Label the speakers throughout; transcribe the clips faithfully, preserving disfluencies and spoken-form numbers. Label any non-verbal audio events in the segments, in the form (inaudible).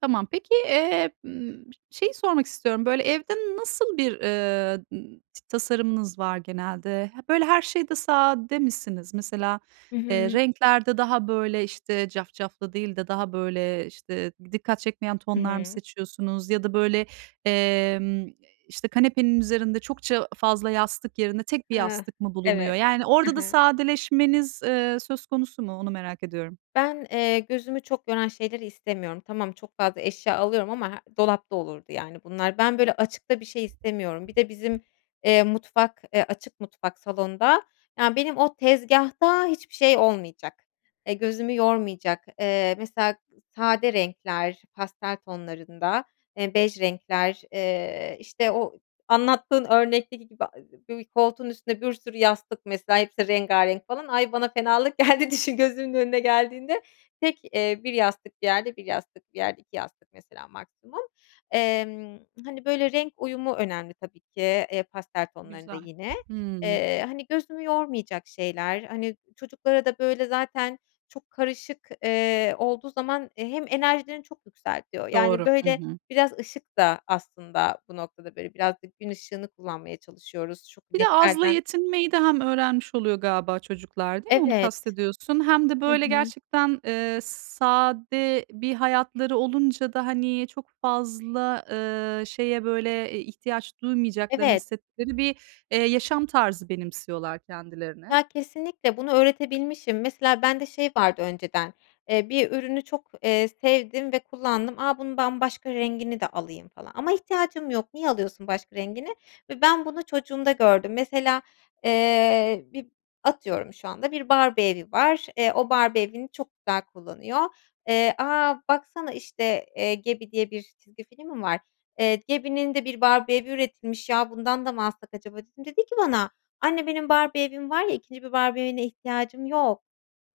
Speaker 1: Tamam. Peki, eee, ımm, şeyi sormak istiyorum. Böyle, evde nasıl bir, ııı, t tasarımınız var genelde? He, böyle, her şeyde sade misiniz? Mesela,
Speaker 2: Hı
Speaker 1: eee,
Speaker 2: hı.
Speaker 1: renklerde daha, böyle, işte, cafcaflı değil de daha, böyle, işte, dikkat çekmeyen
Speaker 2: I
Speaker 1: tonlar mı
Speaker 2: hı.
Speaker 1: seçiyorsunuz? Ya da, böyle, emm, işte, kanepenin üzerinde çokça fazla yastık yerine tek bir
Speaker 2: Heh,
Speaker 1: yastık mı bulunuyor?
Speaker 2: evet.
Speaker 1: Yani,
Speaker 2: He
Speaker 1: orada da
Speaker 2: he.
Speaker 1: sadeleşmeniz, eee, söz konusu mu? Onu merak ediyorum.
Speaker 2: Ben, eee, gözümü çok yoran şeyleri istemiyorum. Tamam, çok fazla eşya alıyorum ama he dolapta olurdu, yani, bunlar. Ben, böyle, açıkta bir şey istemiyorum. Bir de bizim, eee, mutfak, eee, açık mutfak, salonda, yani, benim o tezgâhta hiçbir şey olmayacak. Eee, gözümü yormayacak. Eee, mesela sade renkler, pastel tonlarında, eee, bej renkler, eee, işte, o anlattığın örnekteki gibi. (unintelligible) Bir koltuğun üstünde bir sürü yastık mesela hepsi rengârenk falan. Ay! bana fenalık geldi düşün, gözümün önüne geldiğinde. Tek, eee, bir yastık, bir yerde, bir yastık, bir yerde; iki yastık mesela maksimum. Emm, hani, böyle, renk uyumu önemli tabii ki, eee, pastel tonlarında
Speaker 1: Güzel.
Speaker 2: yine.
Speaker 1: Hımm.
Speaker 2: Eee, hani, gözümü yormayacak şeyler, hani, çocuklara da, böyle, zaten çok karışık, eee, olduğu zaman, eee, hem enerjilerini çok yükseltiyor. Yani,
Speaker 1: Doğru. Hı
Speaker 2: böyle,
Speaker 1: hı.
Speaker 2: biraz ışık da aslında bu noktada, böyle, biraz da gün ışığını kullanmaya çalışıyoruz.
Speaker 1: Bir de azla
Speaker 2: (unintelligible)
Speaker 1: yetinmeyi de hem öğrenmiş oluyor galiba çocuklar, değil mi onu
Speaker 2: Evet.
Speaker 1: kastediyorsun? Hem de,
Speaker 2: Hı
Speaker 1: böyle,
Speaker 2: hı.
Speaker 1: gerçekten, eee, s sade bir hayatları olunca da, hani, çok fazla, ııı, şeye, böyle, eee, ihtiyaç duymayacaklarını
Speaker 2: Evet.
Speaker 1: hissettikleri bir, eee, yaşam tarzı benimsiyorlar kendilerine.
Speaker 2: Ya, kesinlikle bunu öğretebilmişim. Mesela bende şey vardı önceden, eee, bir ürünü çok, eee, sevdim ve kullandım. A, bunun ben başka rengini de alayım falan ama ihtiyacım yok niye alıyorsun başka rengini ve ben bunu çocuğumda gördüm. Mesela, eee, bir atıyorum şu anda bir Barbie evi var, eee, o Barbie evini çok güzel kullanıyor. Eee, "A, baksana, işte, eee, Gabby diye bir çizgi film mi var? Eee, Gabby'nin de bir Barbie evi üretilmiş. Ya, bundan da mı alsak acaba?" dedim. Dedi ki bana: "Anne, benim Barbie evim var ya. ikinci bir Barbie evine ihtiyacım yok."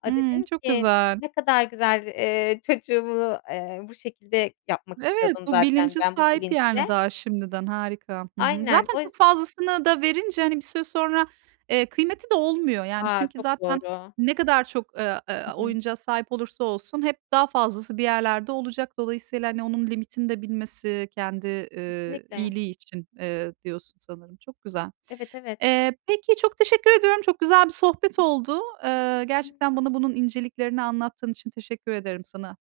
Speaker 2: Aaa,
Speaker 1: Iıı,
Speaker 2: dedim
Speaker 1: çok
Speaker 2: ki:
Speaker 1: güzel.
Speaker 2: "Ne kadar güzel." Eee, çocuğumu, eee, bu şekilde yapmak
Speaker 1: Evet,
Speaker 2: istiyordum
Speaker 1: bu
Speaker 2: zaten
Speaker 1: bilince
Speaker 2: ben bu
Speaker 1: sahip, yani,
Speaker 2: bilinçle.
Speaker 1: daha şimdiden. Harika. Hı hı.
Speaker 2: Aynen,
Speaker 1: Zaten
Speaker 2: o yüz
Speaker 1: çok fazlasını da verince, hani, bir süre sonra, eee, kıymeti de olmuyor. Yani,
Speaker 2: A,
Speaker 1: çünkü
Speaker 2: çok
Speaker 1: zaten
Speaker 2: doğru!
Speaker 1: ne kadar çok, eee, eee,
Speaker 2: Hı hı.
Speaker 1: oyuncağa sahip olursa olsun hep daha fazlası bir yerlerde olacak. Dolayısıyla, hani, onun limitini de bilmesi kendi, eee,
Speaker 2: Kesinlikle.
Speaker 1: iyiliği için, eee, diyorsun sanırım çok güzel.
Speaker 2: Evet, evet.
Speaker 1: Eee, peki, çok teşekkür ediyorum. Çok güzel bir sohbet oldu. Eee, gerçekten bana bunun inceliklerini anlattığın için teşekkür ederim sana.